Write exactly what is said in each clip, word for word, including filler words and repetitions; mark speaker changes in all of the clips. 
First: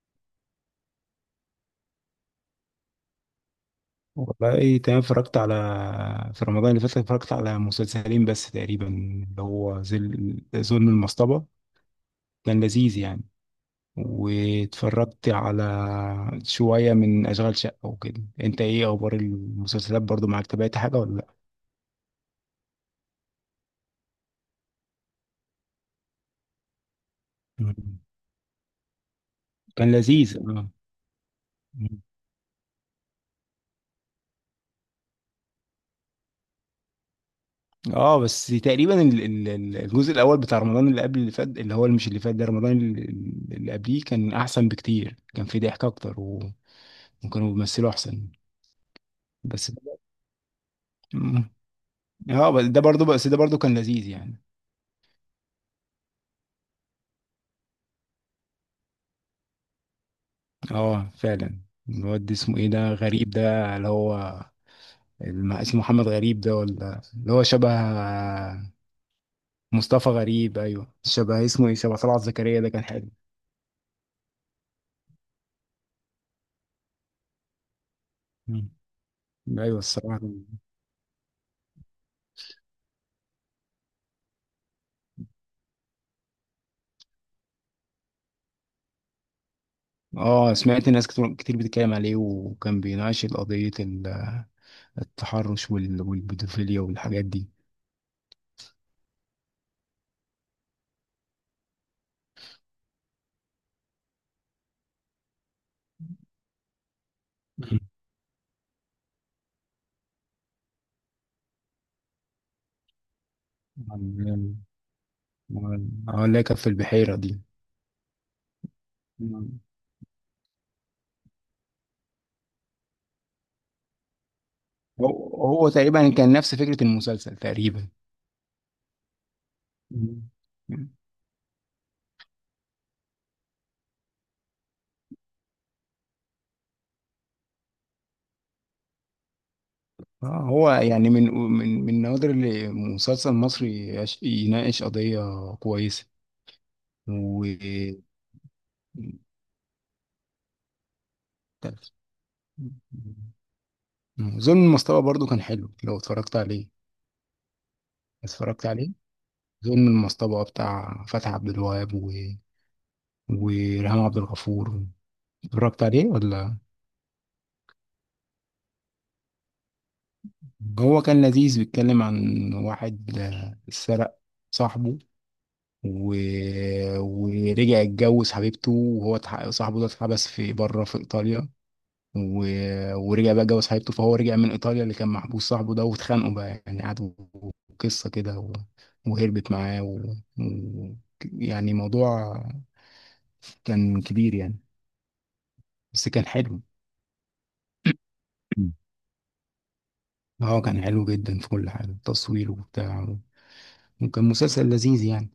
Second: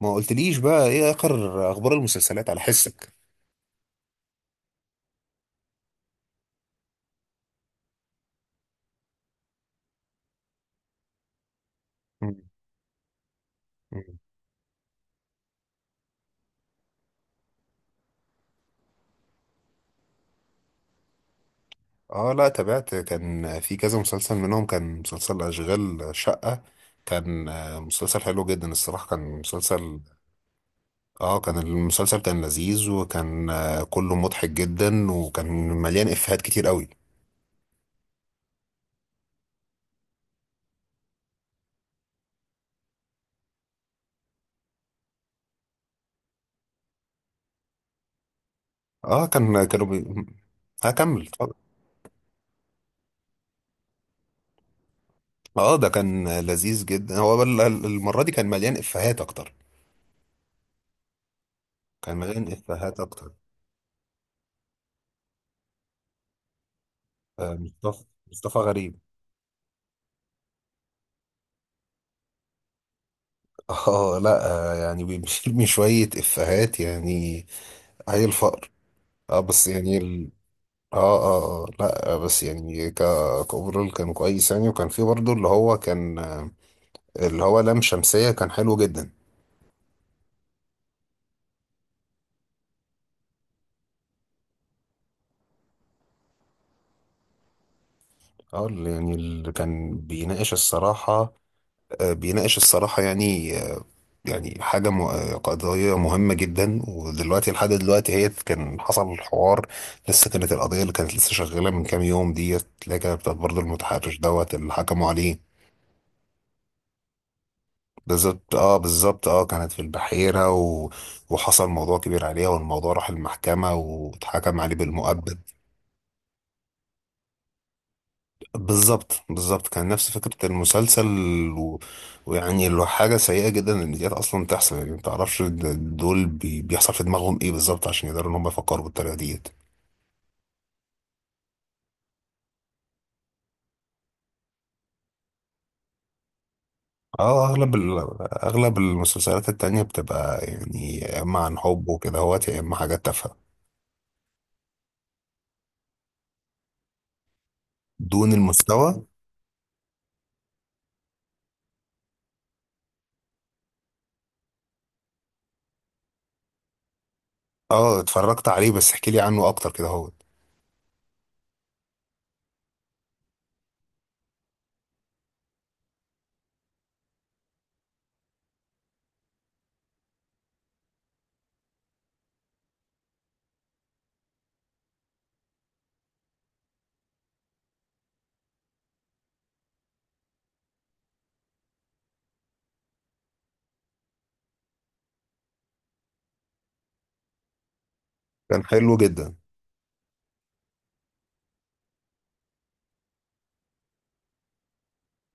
Speaker 1: ما قلتليش بقى ايه اخر اخبار المسلسلات على حسك؟
Speaker 2: والله ايه تمام. اتفرجت على في رمضان اللي فات اتفرجت على مسلسلين بس تقريبا، اللي هو ظل ظلم المصطبة،
Speaker 1: مم.
Speaker 2: كان لذيذ يعني.
Speaker 1: مم.
Speaker 2: واتفرجت على شوية من أشغال شقة وكده. انت ايه اخبار المسلسلات؟ برضو معاك، تابعت حاجة ولا لا؟
Speaker 1: اه لا، تابعت. كان في كذا مسلسل منهم، كان مسلسل اشغال شقة. كان آه،
Speaker 2: مم.
Speaker 1: مسلسل حلو جدا الصراحة. كان
Speaker 2: كان
Speaker 1: مسلسل
Speaker 2: لذيذ اه.
Speaker 1: اه كان
Speaker 2: مم.
Speaker 1: المسلسل كان لذيذ، وكان آه، كله مضحك جدا، وكان مليان افيهات كتير قوي.
Speaker 2: اه بس تقريبا ال- ال- ال- الجزء الاول بتاع رمضان اللي قبل اللي فات، اللي هو مش اللي فات ده، رمضان اللي اللي قبليه، كان احسن بكتير، كان فيه ضحك اكتر و... وكانوا بيمثلوا احسن
Speaker 1: اه كان
Speaker 2: بس.
Speaker 1: كانوا بي... هكمل اتفضل.
Speaker 2: اه بس ده برضو، بس ده برضو كان لذيذ يعني.
Speaker 1: اه ده كان لذيذ جدا. هو بل- المرة دي كان مليان افيهات اكتر.
Speaker 2: اه فعلا.
Speaker 1: كان
Speaker 2: الواد ده
Speaker 1: مليان
Speaker 2: اسمه ايه ده،
Speaker 1: افيهات
Speaker 2: غريب
Speaker 1: اكتر.
Speaker 2: ده اللي هو الم- اسمه محمد غريب ده، ولا اللي هو
Speaker 1: آه،
Speaker 2: شبه
Speaker 1: مصطفى. مصطفى غريب.
Speaker 2: مصطفى غريب؟ ايوه، شبه اسمه ايه، شبه طلعت زكريا. ده كان حلو.
Speaker 1: اه لا، آه، يعني بيرمي شوية إفيهات يعني. هي
Speaker 2: مم.
Speaker 1: الفقر. اه بس
Speaker 2: ايوه
Speaker 1: يعني
Speaker 2: الصراحه.
Speaker 1: ال... اه اه. اه لا، آه، بس يعني ك كأوفرول كان كويس يعني. وكان في برضه اللي هو كان آه، اللي هو لام شمسية، كان حلو جدا.
Speaker 2: اه سمعت ناس كتير كتير بتتكلم عليه، وكان بيناقش قضيه ال- التحرش وال- والبيدوفيليا والحاجات دي.
Speaker 1: اه اللي يعني اللي كان بيناقش الصراحة، آه، بيناقش الصراحة يعني. يعني حاجة م... قضية مهمة جدا. ودلوقتي لحد
Speaker 2: مم.
Speaker 1: دلوقتي هي كان حصل الحوار. لسه كانت القضية اللي كانت لسه شغالة من كام يوم ديت، اللي هي كانت بتاعت برضه المتحرش دوت
Speaker 2: عن-
Speaker 1: اللي حكموا عليه.
Speaker 2: عن- اه اللي هي كانت في البحيره دي.
Speaker 1: بالظبط، اه بالظبط، اه
Speaker 2: مم.
Speaker 1: كانت في البحيرة، و... وحصل موضوع كبير عليها، والموضوع راح المحكمة واتحكم عليه بالمؤبد.
Speaker 2: هو هو تقريبا كان نفس فكره المسلسل تقريبا.
Speaker 1: بالظبط بالظبط، كان نفس
Speaker 2: مم.
Speaker 1: فكرة المسلسل. و... ويعني اللي هو حاجة سيئة جدا ان ديت اصلا تحصل. يعني ما تعرفش د- دول بي... بيحصل في دماغهم ايه بالظبط عشان يقدروا ان هم يفكروا بالطريقة ديت.
Speaker 2: آه، هو يعني من من من النوادر اللي مسلسل مصري يش- يناقش قضية كويسة.
Speaker 1: اه اغلب ال...
Speaker 2: و...
Speaker 1: اغلب المسلسلات التانية بتبقى يعني، يا اما عن حب وكده هوت، يا اما حاجات تافهة
Speaker 2: ظلم المصطبة برضو كان حلو لو اتفرجت عليه.
Speaker 1: دون
Speaker 2: اتفرجت عليه؟
Speaker 1: المستوى.
Speaker 2: ظلم المصطبة بتاع فتحي عبد الوهاب و... وريهام عبد الغفور. اتفرجت عليه ولا؟
Speaker 1: اه اتفرجت عليه، بس احكي لي عنه اكتر كده هوت.
Speaker 2: هو كان لذيذ، بيتكلم عن واحد آه، سرق صاحبه و... ورجع اتجوز حبيبته، وهو اتح- صاحبه ده اتحبس في بره في ايطاليا و... ورجع بقى اتجوز حبيبته، فهو رجع من ايطاليا اللي كان محبوس صاحبه ده، واتخانقوا بقى يعني، قعدوا قصه كده و... وهربت معاه و... و... يعني موضوع كان كبير يعني، بس كان حلو.
Speaker 1: كان
Speaker 2: مم.
Speaker 1: حلو جدا.
Speaker 2: اه كان حلو جدا في كل حاجه، التصوير وبتاع، وكان مسلسل لذيذ يعني.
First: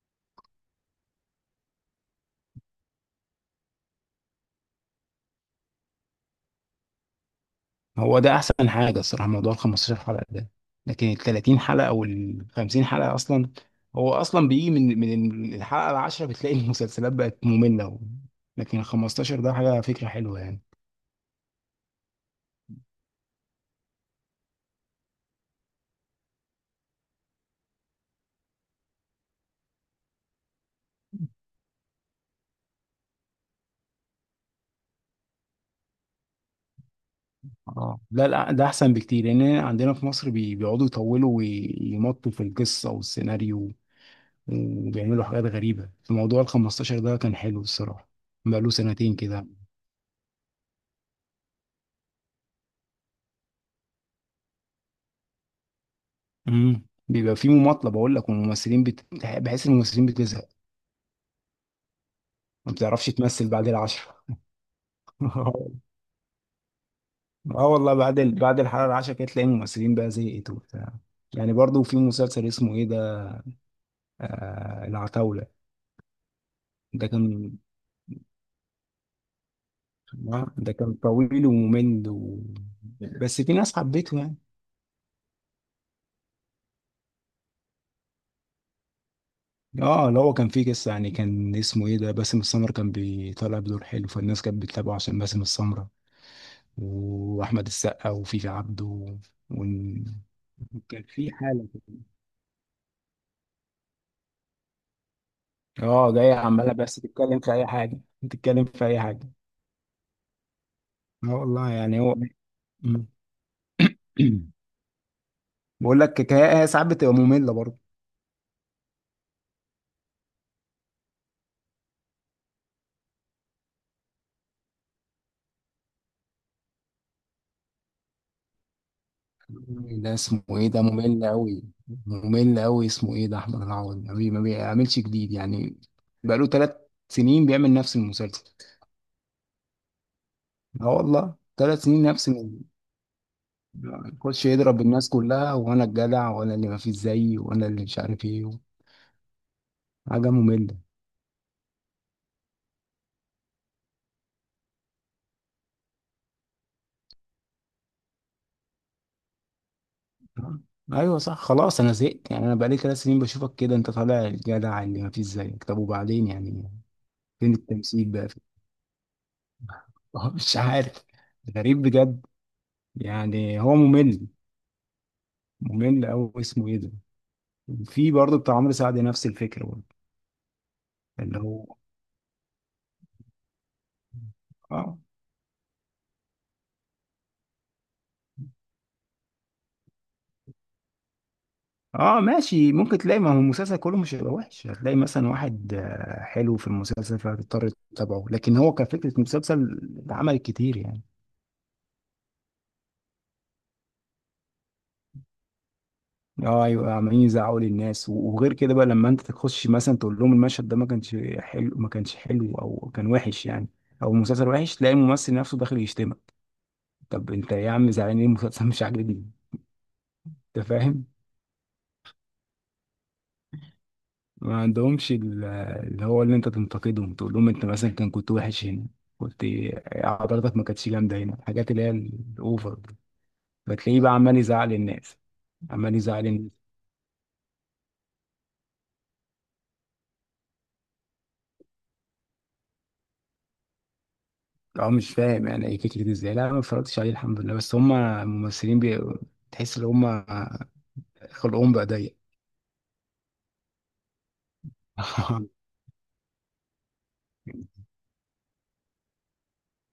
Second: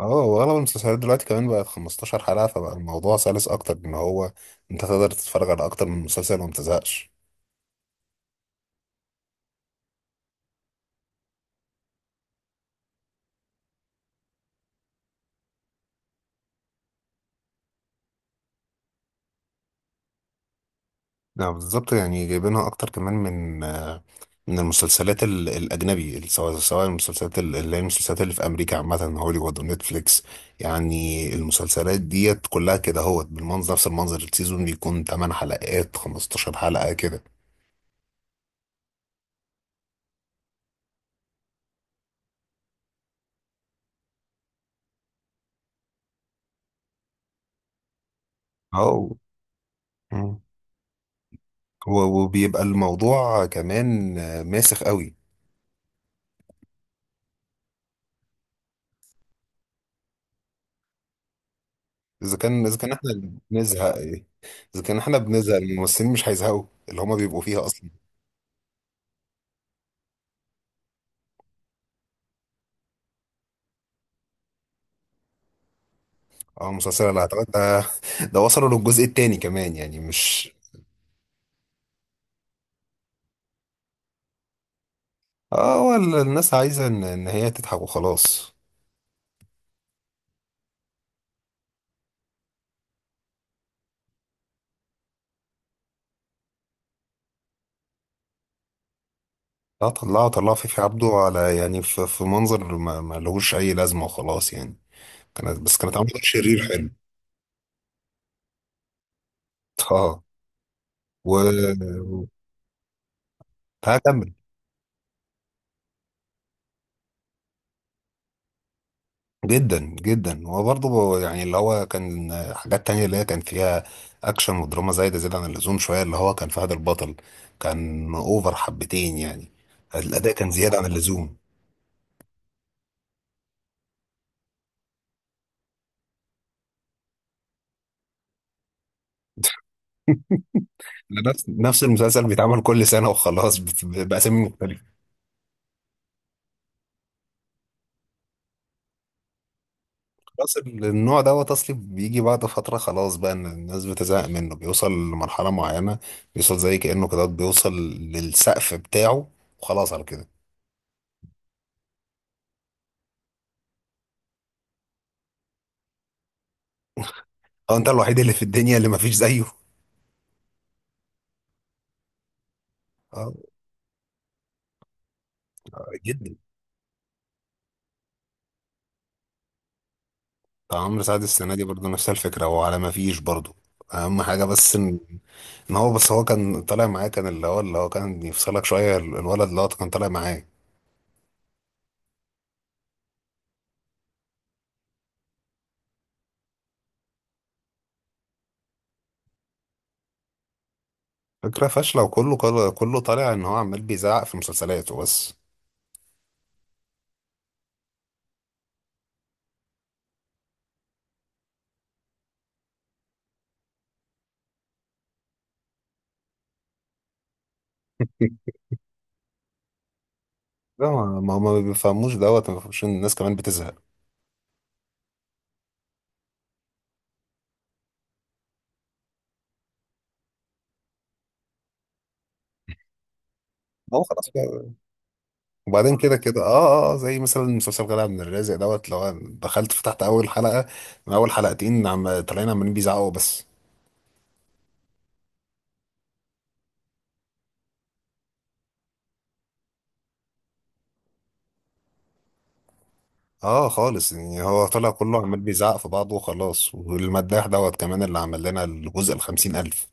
Speaker 1: اه واغلب المسلسلات دلوقتي كمان بقت 15 حلقة، فبقى الموضوع سلس اكتر ان هو انت تقدر تتفرج على اكتر من مسلسل وما تزهقش.
Speaker 2: هو ده احسن حاجه الصراحه، موضوع ال خمسة عشر حلقه ده، لكن ال ثلاثين حلقه وال خمسين حلقه اصلا، هو اصلا بيجي من من الحلقه العاشره بتلاقي المسلسلات بقت ممله و... لكن ال خمستاشر ده حاجه، فكره حلوه يعني.
Speaker 1: لا بالظبط، يعني جايبينها اكتر كمان من آه، من المسلسلات ال- الاجنبي. سواء سواء المسلسلات ال- اللي هي المسلسلات اللي في امريكا، عامة هوليوود ونتفليكس. يعني المسلسلات ديت كلها كده هوت بالمنظر، نفس المنظر. السيزون بيكون 8 حلقات، 15 حلقة كده.
Speaker 2: اه لا لا، ده احسن بكتير، لان عندنا في مصر بي- بيقعدوا يطولوا ويمطوا في القصه والسيناريو، وبيعملوا حاجات غريبه. في موضوع ال خمستاشر ده كان حلو الصراحه، بقاله
Speaker 1: اه
Speaker 2: سنتين كده.
Speaker 1: و- وبيبقى الموضوع كمان آه، ماسخ قوي.
Speaker 2: امم بيبقى فيه مماطله بقول لك، والممثلين بت... بحس إن الممثلين بتزهق،
Speaker 1: اذا كان
Speaker 2: ما
Speaker 1: اذا كان
Speaker 2: بتعرفش
Speaker 1: احنا اللي
Speaker 2: تمثل بعد
Speaker 1: بنزهق،
Speaker 2: العشرة.
Speaker 1: ايه؟ اذا كان احنا بنزهق، الممثلين مش هيزهقوا اللي هما بيبقوا فيها
Speaker 2: اه
Speaker 1: اصلا.
Speaker 2: والله بعد ال... بعد الحلقة العشرة كده تلاقي الممثلين بقى زهقت وبتاع. يعني برضو في مسلسل اسمه ايه ده، آه العتاولة،
Speaker 1: اه
Speaker 2: ده
Speaker 1: المسلسل اللي اعتقد
Speaker 2: كان
Speaker 1: ده، ده وصلوا للجزء التاني كمان يعني مش.
Speaker 2: آه، ده كان طويل وممل و... بس في ناس حبيته يعني.
Speaker 1: اه هو ال- الناس عايزه ان ان هي تضحك وخلاص.
Speaker 2: اه اللي هو كان فيه قصة يعني، كان اسمه ايه ده، باسم السمرة، كان بيطلع بدور حلو، فالناس كانت بتتابعه عشان باسم السمرة واحمد السقا وفيفي عبده و...
Speaker 1: لا طلعوا، طلعوا فيفي
Speaker 2: وكان
Speaker 1: عبده
Speaker 2: في
Speaker 1: على
Speaker 2: حالة
Speaker 1: يعني
Speaker 2: كده.
Speaker 1: في, في منظر ما، ما لهوش اي لازمه وخلاص يعني. كانت بس كانت عامله
Speaker 2: اه
Speaker 1: دور
Speaker 2: جاية
Speaker 1: شرير
Speaker 2: عمالة
Speaker 1: حلو.
Speaker 2: بس تتكلم في اي حاجة، تتكلم في اي حاجة.
Speaker 1: اه
Speaker 2: اه والله يعني
Speaker 1: و
Speaker 2: هو. مم.
Speaker 1: هكمل.
Speaker 2: بقول لك كفايه، هي ساعات بتبقى ممله برضه.
Speaker 1: جدا جدا. هو برضه يعني اللي هو كان حاجات تانية اللي هي كان فيها اكشن ودراما زايدة زيادة عن اللزوم شوية. اللي هو كان فهد البطل، كان اوفر حبتين يعني.
Speaker 2: ده
Speaker 1: الاداء
Speaker 2: اسمه
Speaker 1: كان
Speaker 2: ايه
Speaker 1: زيادة
Speaker 2: ده،
Speaker 1: عن
Speaker 2: ممل
Speaker 1: اللزوم.
Speaker 2: قوي، ممل قوي اسمه ايه ده، احمد العوضي، ما بي- ما بيعملش جديد يعني. بقاله ثلاث سنين بيعمل نفس المسلسل. اه والله
Speaker 1: نفس
Speaker 2: ثلاث
Speaker 1: نفس
Speaker 2: سنين
Speaker 1: المسلسل
Speaker 2: نفس
Speaker 1: بيتعمل
Speaker 2: الم-
Speaker 1: كل سنة وخلاص، بت- بأسامي
Speaker 2: يخش يضرب
Speaker 1: مختلفة.
Speaker 2: الناس كلها، وانا الجدع، وانا اللي ما فيش زيي، وانا اللي مش عارف ايه. حاجه
Speaker 1: خلاص
Speaker 2: ممله.
Speaker 1: النوع دوت اصلي بيجي بعد فترة. خلاص بقى ان الناس بتزهق منه، بيوصل لمرحلة معينة. بيوصل زي كأنه كده، بيوصل للسقف بتاعه وخلاص على كده.
Speaker 2: اه. ايوه صح، خلاص انا زهقت يعني. انا بقالي ثلاث سنين بشوفك كده، انت طالع الجدع اللي ما فيش زيك، طب وبعدين يعني، فين
Speaker 1: اه انت
Speaker 2: التمثيل
Speaker 1: الوحيد
Speaker 2: بقى؟
Speaker 1: اللي في الدنيا اللي مفيش زيه.
Speaker 2: هو مش عارف. غريب بجد.
Speaker 1: اه
Speaker 2: يعني هو ممل، ممل أوي،
Speaker 1: جدا.
Speaker 2: اسمه ايه ده. في برضه بتاع عمرو سعد، نفس الفكرة برضه،
Speaker 1: بتاع عمرو سعد
Speaker 2: اللي
Speaker 1: السنه دي
Speaker 2: هو
Speaker 1: برضه نفس الفكره، هو على ما فيش برضه. اهم حاجه بس
Speaker 2: اه.
Speaker 1: ان، إن هو بس هو كان طالع معاه. كان اللي هو اللي هو كان يفصلك شويه، ال- الولد اللي هو كان طالع معاه.
Speaker 2: اه ماشي، ممكن تلاقي، ما هو المسلسل كله مش هيبقى وحش، هتلاقي مثلا واحد آه، حلو في المسلسل فهتضطر تتابعه، لكن هو كفكرة مسلسل اتعمل كتير يعني.
Speaker 1: فكره فاشله، وكله كله كله طالع ان هو عمال بيزعق في مسلسلاته بس.
Speaker 2: اه ايوه عمالين يزعقوا للناس، و- وغير كده بقى، لما انت تخش مثلا تقول لهم المشهد ده ما كانش حلو، ما كانش حلو او كان وحش يعني، او المسلسل وحش، تلاقي الممثل نفسه داخل يشتمك. طب انت إيه يا عم، زعلان ليه؟ المسلسل مش عاجبني. انت
Speaker 1: لا،
Speaker 2: فاهم؟
Speaker 1: ما ما ما بيفهموش دوت، ما بيفهموش ان الناس كمان بتزهق.
Speaker 2: ما عندهمش ال- اللي هو، اللي انت تنتقدهم، تقول لهم انت مثلا كان كنت وحش هنا، كنت حضرتك ما كانتش جامده هنا الحاجات اللي هي الاوفر دي. فتلاقيه
Speaker 1: هو
Speaker 2: بقى
Speaker 1: خلاص
Speaker 2: عمال
Speaker 1: بقى.
Speaker 2: يزعل الناس، عمال
Speaker 1: وبعدين كده
Speaker 2: يزعل
Speaker 1: كده اه
Speaker 2: الناس.
Speaker 1: اه آه، زي مثلا مسلسل غلا عبد الرازق دوت، لو أنا دخلت فتحت اول حلقه، من اول حلقتين عم طالعين عمالين بيزعقوا بس.
Speaker 2: اه مش فاهم يعني ايه فكره ازاي، لا أنا ما اتفرجتش عليه الحمد لله، بس هم الممثلين بي... تحس ان هم خلقهم بقى ضيق.
Speaker 1: اه خالص، يعني هو طلع كله عمال بيزعق في بعضه وخلاص. والمداح دوت كمان، اللي عمل لنا الجزء الخمسين ألف.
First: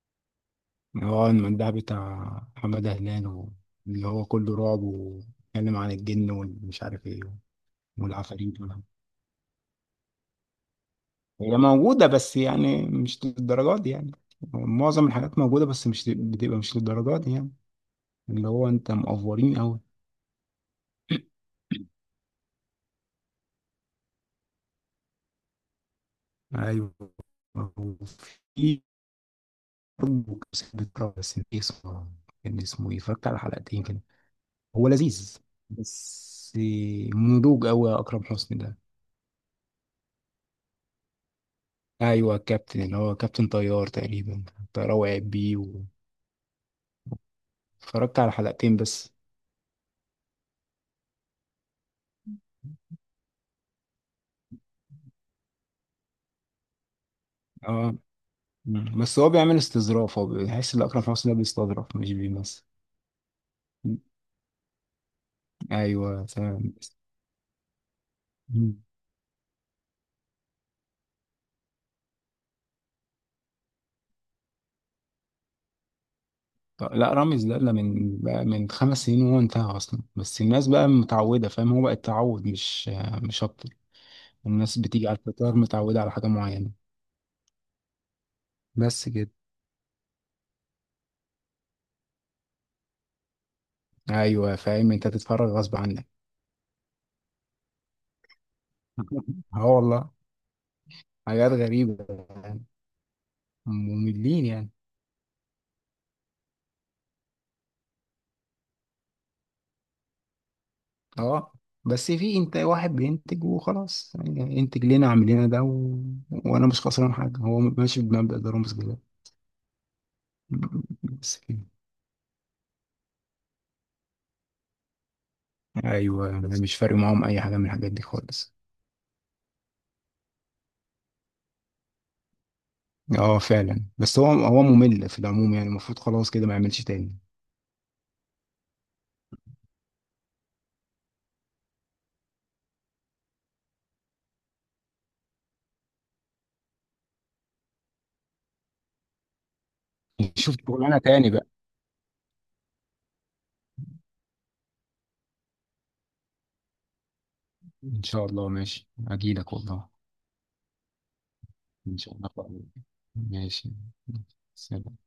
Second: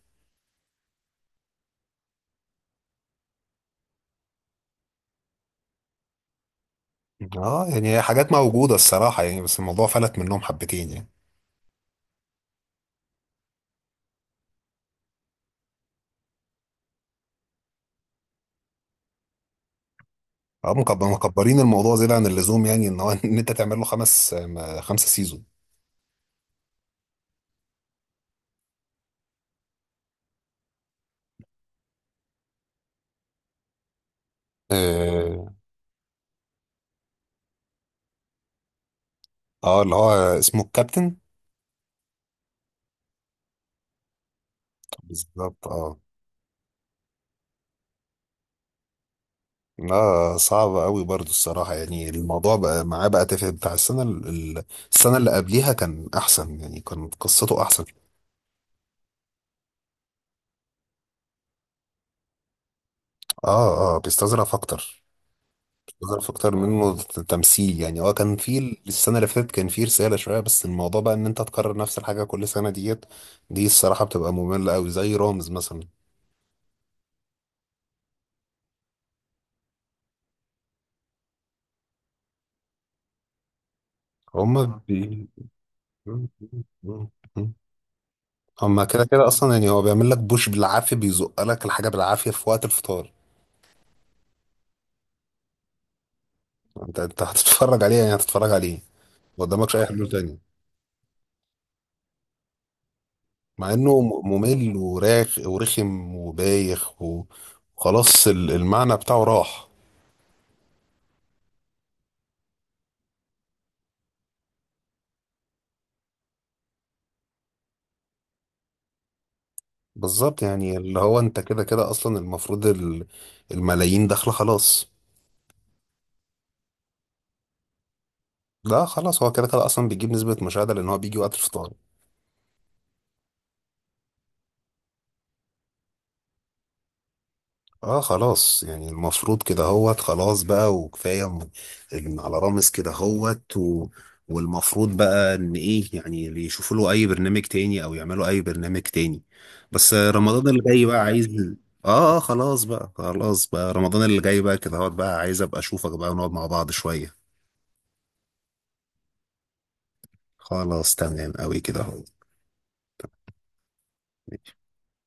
Speaker 2: هو المندهب بتاع محمد هلال و- اللي هو كله رعب، واتكلم عن الجن ومش عارف ايه
Speaker 1: اه يعني حاجات
Speaker 2: والعفاريت
Speaker 1: موجودة
Speaker 2: والهم.
Speaker 1: الصراحة يعني، بس الموضوع فلت منهم حبتين يعني.
Speaker 2: هي موجودة بس يعني مش للدرجات دي يعني، معظم الحاجات موجودة بس مش بتبقى مش للدرجات دي يعني، اللي هو انت مقفورين قوي.
Speaker 1: اه مكب- مكبرين الموضوع زيادة عن اللزوم يعني. ان هو ان انت تعمل له خمس م- خمسة سيزون.
Speaker 2: ايوه. في برضه كان بيتكرر، بس نسيت اسمه. كان اسمه ايه، اتفرجت على حلقتين كده، هو لذيذ،
Speaker 1: اه
Speaker 2: بس نضوج قوي يا اكرم حسني ده.
Speaker 1: آه، اللي هو اسمه الكابتن.
Speaker 2: ايوه كابتن، اللي هو كابتن طيار تقريبا، طيار وقع بيه
Speaker 1: بالظبط
Speaker 2: و-
Speaker 1: اه.
Speaker 2: اتفرجت على حلقتين بس.
Speaker 1: لا صعب قوي برضو الصراحة يعني. الموضوع بقى معاه بقى تافه. بتاع السنة ال- ال- السنة اللي قبليها كان أحسن يعني، كان قصته أحسن.
Speaker 2: اه. مم. بس هو بيعمل استظراف، هو بيحس ان اكرم حسني ده بيستظرف مش بيمثل.
Speaker 1: اه
Speaker 2: مم.
Speaker 1: اه، بيستظرف أكتر.
Speaker 2: ايوه
Speaker 1: ظرف اكتر
Speaker 2: تمام.
Speaker 1: منه ت- تمثيل يعني. اه كان في ال-
Speaker 2: مم.
Speaker 1: السنه اللي فاتت كان في رساله شويه، بس الموضوع بقى ان انت تكرر نفس الحاجه كل سنه ديت. دي الصراحه بتبقى ممله قوي، زي رامز مثلا.
Speaker 2: طب لا، رامز ده لا، من بقى من خمس سنين وهو انتهى اصلا، بس الناس بقى متعوده فاهم، هو بقى التعود مش مش اكتر.
Speaker 1: هما
Speaker 2: الناس
Speaker 1: اه
Speaker 2: بتيجي على
Speaker 1: بي...
Speaker 2: الفطار متعوده على حاجه معينه،
Speaker 1: هما كده
Speaker 2: بس
Speaker 1: كده
Speaker 2: كده.
Speaker 1: اصلا يعني. هو بيعمل لك بوش بالعافيه، بيزق لك الحاجه بالعافيه في وقت الفطار.
Speaker 2: ايوه فاهم، انت تتفرج غصب عنك.
Speaker 1: انت انت هتتفرج عليه يعني، هتتفرج عليه. ما
Speaker 2: اه
Speaker 1: قدامكش اي حلول
Speaker 2: والله،
Speaker 1: تاني.
Speaker 2: حاجات غريبه يعني،
Speaker 1: مع انه م-
Speaker 2: مملين يعني.
Speaker 1: ممل وراخ ورخم وبايخ وخلاص، ال- المعنى بتاعه راح.
Speaker 2: اه بس في انت واحد بينتج وخلاص يعني، انتج لنا اعمل لنا ده و... وانا مش خسران حاجه، هو ماشي بمبدأ ضروري كده،
Speaker 1: بالظبط، يعني اللي هو
Speaker 2: بس
Speaker 1: انت كده
Speaker 2: كده.
Speaker 1: كده اصلا المفروض ال- الملايين داخله خلاص.
Speaker 2: ايوه أنا مش فارق معاهم اي حاجه من الحاجات دي خالص.
Speaker 1: لا خلاص، هو كده كده اصلا بيجيب نسبة مشاهدة لان هو بيجي وقت الفطار.
Speaker 2: اه فعلا، بس هو هو ممل في العموم يعني، المفروض خلاص كده ما يعملش تاني.
Speaker 1: اه خلاص يعني المفروض كده هوت. خلاص بقى وكفاية م- إن على رامز كده هوت. و... والمفروض بقى ان ايه يعني، اللي يشوفوا له اي برنامج تاني او يعملوا اي برنامج تاني. بس رمضان
Speaker 2: نشوف
Speaker 1: اللي جاي
Speaker 2: شغلانه
Speaker 1: بقى عايز.
Speaker 2: تاني بقى.
Speaker 1: اه اه، خلاص بقى، خلاص بقى. رمضان اللي جاي بقى كده هوت، بقى عايز ابقى اشوفك بقى ونقعد مع بعض شوية.
Speaker 2: ان شاء الله ماشي، اجيلك والله.
Speaker 1: خلاص تمام قوي كده.
Speaker 2: ان شاء الله. ماشي.
Speaker 1: ماشي.
Speaker 2: سلام.